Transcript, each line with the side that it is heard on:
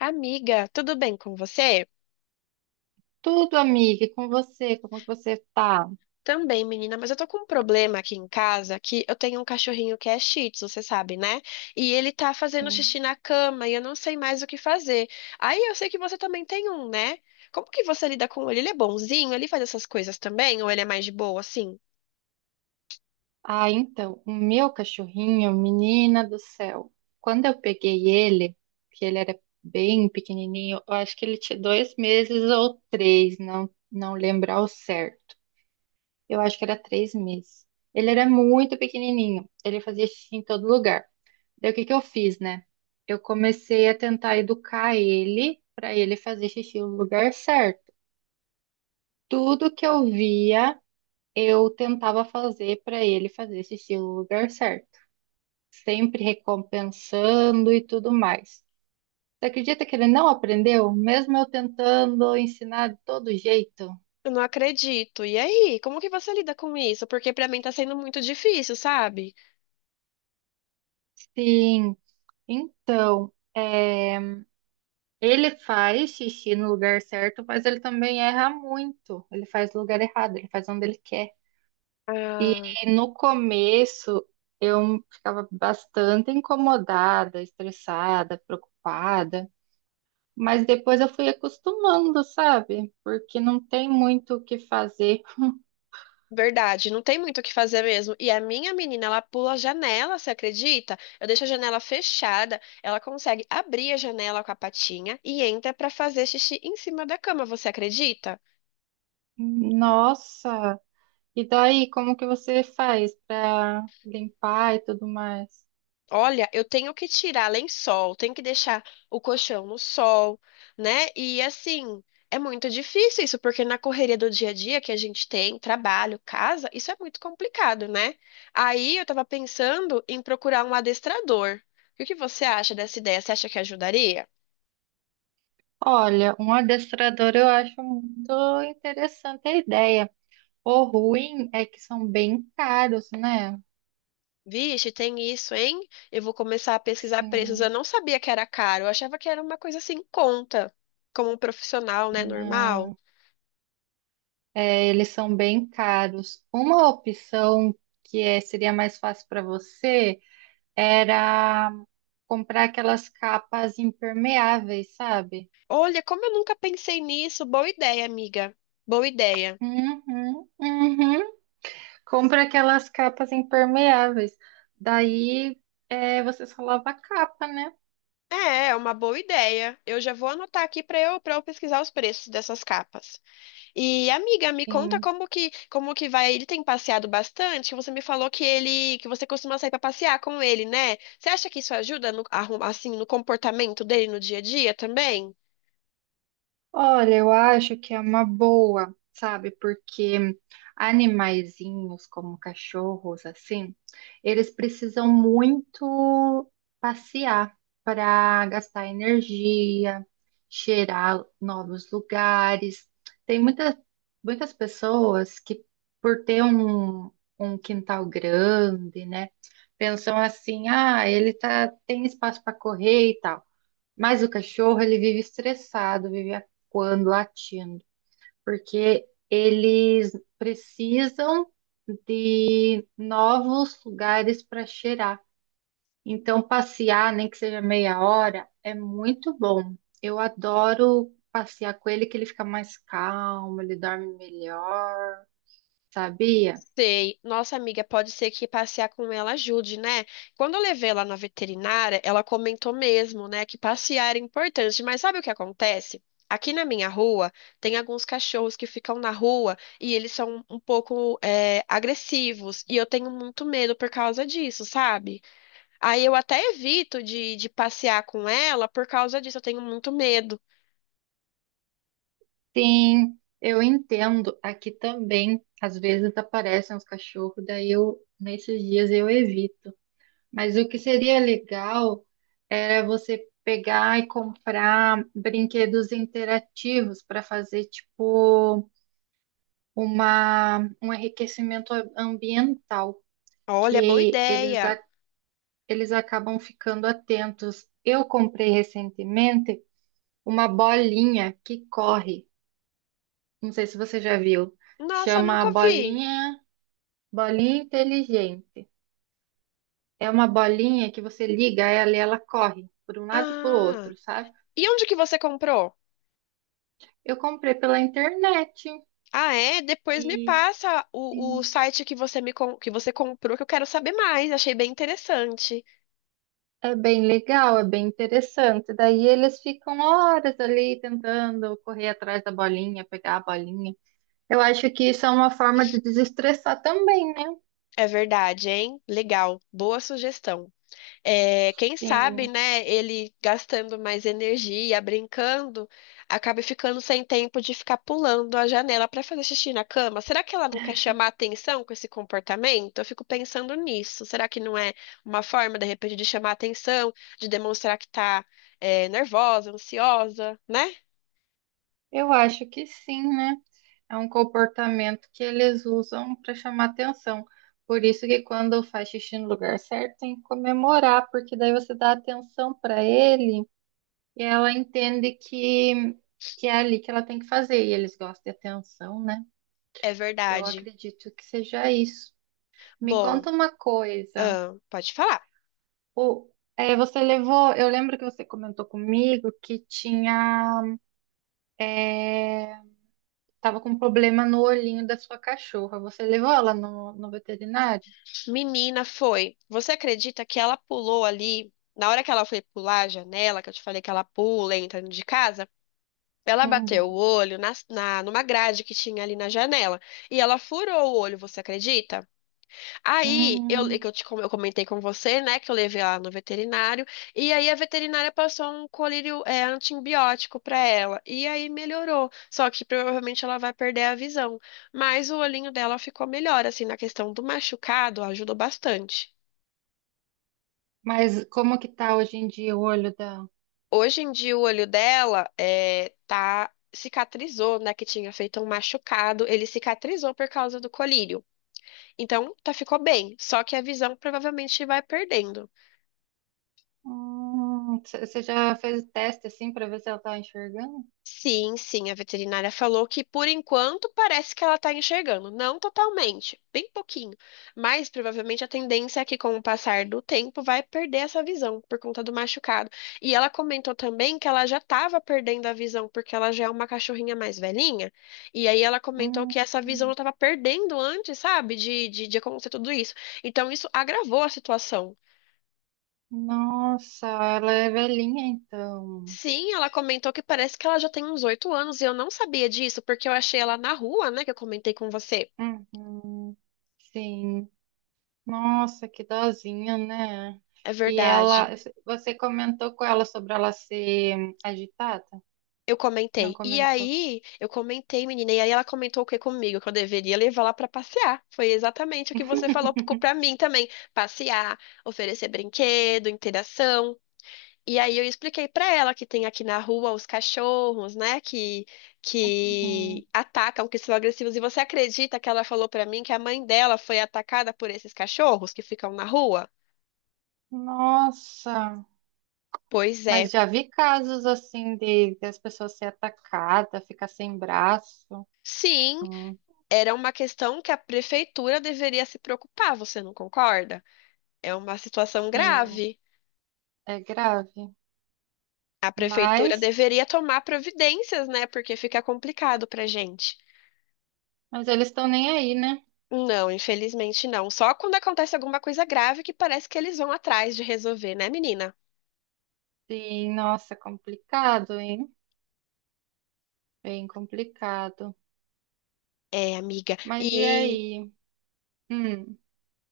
left: Amiga, tudo bem com você?
right: Tudo, amiga, e com você, como que você tá?
left: Também, menina, mas eu tô com um problema aqui em casa, que eu tenho um cachorrinho que é Shih Tzu, você sabe, né? E ele tá fazendo
right: Sim.
left: xixi na cama e eu não sei mais o que fazer. Aí eu sei que você também tem um, né? Como que você lida com ele? Ele é bonzinho? Ele faz essas coisas também? Ou ele é mais de boa, assim?
right: Ah, então, o meu cachorrinho, menina do céu, quando eu peguei ele, que ele era bem pequenininho, eu acho que ele tinha dois meses ou três, não, lembro ao certo. Eu acho que era três meses. Ele era muito pequenininho, ele fazia xixi em todo lugar. Daí o que que eu fiz, né? Eu comecei a tentar educar ele para ele fazer xixi no lugar certo. Tudo que eu via eu tentava fazer para ele fazer esse estilo lugar certo, sempre recompensando e tudo mais. Você acredita que ele não aprendeu, mesmo eu tentando ensinar de todo jeito?
left: Eu não acredito. E aí, como que você lida com isso? Porque pra mim tá sendo muito difícil, sabe?
right: Sim, então, é, ele faz xixi no lugar certo, mas ele também erra muito. Ele faz no lugar errado, ele faz onde ele quer.
left: Ah.
right: E no começo, eu ficava bastante incomodada, estressada, preocupada. Mas depois eu fui acostumando, sabe? Porque não tem muito o que fazer.
left: Verdade, não tem muito o que fazer mesmo. E a minha menina, ela pula a janela, você acredita? Eu deixo a janela fechada, ela consegue abrir a janela com a patinha e entra pra fazer xixi em cima da cama, você acredita?
right: Nossa! E daí, como que você faz para limpar e tudo mais?
left: Olha, eu tenho que tirar lençol, tenho que deixar o colchão no sol, né? E assim, é muito difícil isso, porque na correria do dia a dia que a gente tem, trabalho, casa, isso é muito complicado, né? Aí eu tava pensando em procurar um adestrador. E o que você acha dessa ideia? Você acha que ajudaria?
right: Olha, um adestrador eu acho muito interessante a ideia. O ruim é que são bem caros, né?
left: Vixe, tem isso, hein? Eu vou começar a pesquisar preços.
right: Sim,
left: Eu não sabia que era caro, eu achava que era uma coisa assim, em conta, como um profissional, né, normal.
right: não. É, eles são bem caros. Uma opção seria mais fácil para você era comprar aquelas capas impermeáveis, sabe?
left: Olha, como eu nunca pensei nisso, boa ideia, amiga. Boa ideia.
right: Uhum, uhum. Compra aquelas capas impermeáveis. Daí é, você só lava a capa, né?
left: É, é uma boa ideia. Eu já vou anotar aqui para eu pesquisar os preços dessas capas. E amiga, me conta
right: Sim.
left: como que vai? Ele tem passeado bastante? Que você me falou que ele, que você costuma sair para passear com ele, né? Você acha que isso ajuda no, assim, no comportamento dele no dia a dia também?
right: Olha, eu acho que é uma boa, sabe? Porque animaizinhos como cachorros, assim, eles precisam muito passear para gastar energia, cheirar novos lugares. Tem muita, muitas pessoas que, por ter um, um quintal grande, né, pensam assim: ah, ele tá, tem espaço para correr e tal. Mas o cachorro, ele vive estressado, vive acuando, latindo, porque eles precisam de novos lugares para cheirar. Então, passear, nem que seja meia hora, é muito bom. Eu adoro passear com ele, que ele fica mais calmo, ele dorme melhor, sabia?
left: Sei, nossa amiga, pode ser que passear com ela ajude, né? Quando eu levei ela na veterinária, ela comentou mesmo, né, que passear era importante, mas sabe o que acontece? Aqui na minha rua, tem alguns cachorros que ficam na rua e eles são um pouco, é, agressivos, e eu tenho muito medo por causa disso, sabe? Aí eu até evito de passear com ela por causa disso, eu tenho muito medo.
right: Sim, eu entendo. Aqui também, às vezes aparecem os cachorros, daí eu, nesses dias eu evito. Mas o que seria legal era você pegar e comprar brinquedos interativos para fazer tipo uma, um enriquecimento ambiental,
left: Olha, boa
right: que eles,
left: ideia.
right: eles acabam ficando atentos. Eu comprei recentemente uma bolinha que corre. Não sei se você já viu.
left: Nossa,
right: Chama
left: nunca vi.
right: bolinha, bolinha inteligente. É uma bolinha que você liga ela e ela corre por um lado e para o
left: Ah,
right: outro, sabe?
left: e onde que você comprou?
right: Eu comprei pela internet
left: Ah, é? Depois me
right: e
left: passa o
right: Sim.
left: site que você me que você comprou, que eu quero saber mais. Achei bem interessante.
right: é bem legal, é bem interessante. Daí eles ficam horas ali tentando correr atrás da bolinha, pegar a bolinha. Eu acho que isso é uma forma de desestressar também, né?
left: É verdade, hein? Legal. Boa sugestão. É, quem sabe,
right: Sim,
left: né, ele gastando mais energia, brincando, acaba ficando sem tempo de ficar pulando a janela para fazer xixi na cama. Será que ela não quer chamar atenção com esse comportamento? Eu fico pensando nisso. Será que não é uma forma, de repente, de chamar atenção, de demonstrar que tá, é, nervosa, ansiosa, né?
right: eu acho que sim, né? É um comportamento que eles usam para chamar atenção. Por isso que quando faz xixi no lugar certo, tem que comemorar, porque daí você dá atenção para ele. E ela entende que é ali que ela tem que fazer, e eles gostam de atenção, né?
left: É
right: Eu
left: verdade.
right: acredito que seja isso. Me
left: Bom,
right: conta uma coisa.
left: pode falar.
right: O, é, você levou, eu lembro que você comentou comigo que tinha, é, tava com problema no olhinho da sua cachorra. Você levou ela no, no veterinário?
left: Menina foi. Você acredita que ela pulou ali? Na hora que ela foi pular a janela, que eu te falei que ela pula entra de casa, ela bateu o
right: Uhum.
left: olho numa grade que tinha ali na janela. E ela furou o olho, você acredita? Aí,
right: Hum,
left: eu comentei com você, né, que eu levei ela no veterinário, e aí a veterinária passou um colírio é, antibiótico para ela, e aí melhorou. Só que provavelmente ela vai perder a visão, mas o olhinho dela ficou melhor, assim, na questão do machucado, ajudou bastante.
right: mas como que tá hoje em dia o olho dela?
left: Hoje em dia, o olho dela é, tá, cicatrizou, né, que tinha feito um machucado, ele cicatrizou por causa do colírio. Então, tá, ficou bem, só que a visão provavelmente vai perdendo.
right: Você já fez o teste assim para ver se ela tá enxergando?
left: Sim, sim, a veterinária falou que por enquanto parece que ela está enxergando, não totalmente, bem pouquinho, mas provavelmente a tendência é que com o passar do tempo vai perder essa visão por conta do machucado. E ela comentou também que ela já estava perdendo a visão porque ela já é uma cachorrinha mais velhinha, e aí ela comentou que
right: Hum.
left: essa visão ela
right: Hum.
left: estava perdendo antes, sabe, de acontecer tudo isso. Então isso agravou a situação.
right: Nossa, ela é velhinha então.
left: Sim, ela comentou que parece que ela já tem uns 8 anos e eu não sabia disso, porque eu achei ela na rua, né, que eu comentei com você.
right: Uhum, sim. Nossa, que dozinha, né?
left: É
right: E ela,
left: verdade.
right: você comentou com ela sobre ela ser agitada?
left: Eu
right: Não
left: comentei. E
right: comentou.
left: aí, eu comentei, menina, e aí ela comentou o que comigo, que eu deveria levar lá pra passear. Foi exatamente o que você falou pra mim também. Passear, oferecer brinquedo, interação. E aí eu expliquei pra ela que tem aqui na rua os cachorros, né, que
right: Uhum.
left: que atacam, que são agressivos. E você acredita que ela falou pra mim que a mãe dela foi atacada por esses cachorros que ficam na rua?
right: Nossa,
left: Pois
right: mas
left: é.
right: já vi casos assim de as pessoas ser atacadas, ficar sem braço.
left: Sim,
right: Hum,
left: era uma questão que a prefeitura deveria se preocupar, você não concorda? É uma situação
right: Sim,
left: grave.
right: é grave.
left: A prefeitura
right: Mas,
left: deveria tomar providências, né? Porque fica complicado pra gente.
right: eles estão nem aí, né?
left: Não, infelizmente não. Só quando acontece alguma coisa grave que parece que eles vão atrás de resolver, né, menina?
right: Sim, nossa, complicado, hein? Bem complicado.
left: É, amiga.
right: Mas e
left: E
right: aí? Hum,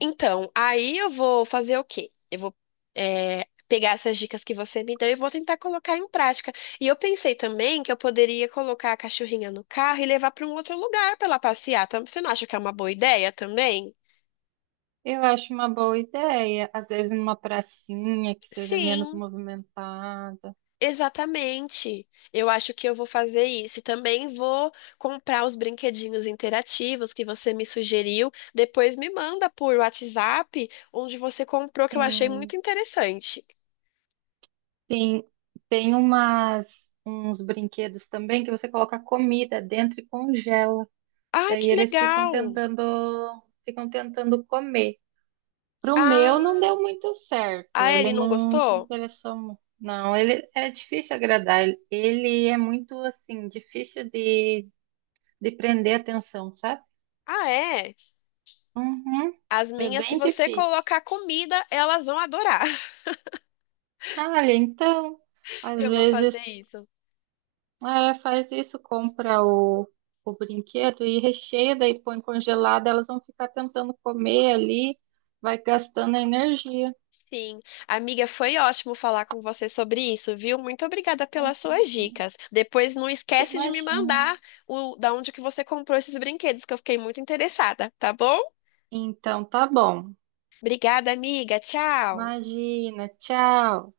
left: então, aí eu vou fazer o quê? Eu vou pegar essas dicas que você me deu e vou tentar colocar em prática. E eu pensei também que eu poderia colocar a cachorrinha no carro e levar para um outro lugar para ela passear. Você não acha que é uma boa ideia também?
right: eu acho uma boa ideia. Às vezes numa pracinha que seja menos
left: Sim.
right: movimentada.
left: Exatamente. Eu acho que eu vou fazer isso. E também vou comprar os brinquedinhos interativos que você me sugeriu. Depois me manda por WhatsApp onde você comprou, que eu achei
right: Sim,
left: muito interessante.
right: sim. Tem umas, uns brinquedos também que você coloca comida dentro e congela.
left: Ai,
right: Daí
left: que
right: eles
left: legal!
right: ficam tentando comer. Pro meu não
left: Ah,
right: deu muito certo.
left: a
right: Ele
left: Ellie não
right: não se
left: gostou?
right: interessou muito. Não, ele é difícil agradar. Ele é muito assim, difícil de prender a atenção, sabe?
left: Ah, é?
right: Uhum.
left: As
right: É
left: minhas, se
right: bem
left: você
right: difícil.
left: colocar comida, elas vão adorar.
right: Ah, olha, então, às
left: Eu vou fazer
right: vezes,
left: isso.
right: é, faz isso, compra o brinquedo e recheia, daí põe congelado, elas vão ficar tentando comer ali, vai gastando energia.
left: Sim, amiga, foi ótimo falar com você sobre isso, viu? Muito obrigada pelas suas
right: Uhum.
left: dicas. Depois não esquece de me
right: Imagina.
left: mandar o da onde que você comprou esses brinquedos, que eu fiquei muito interessada, tá bom?
right: Então, tá bom.
left: Obrigada, amiga. Tchau.
right: Imagina. Tchau.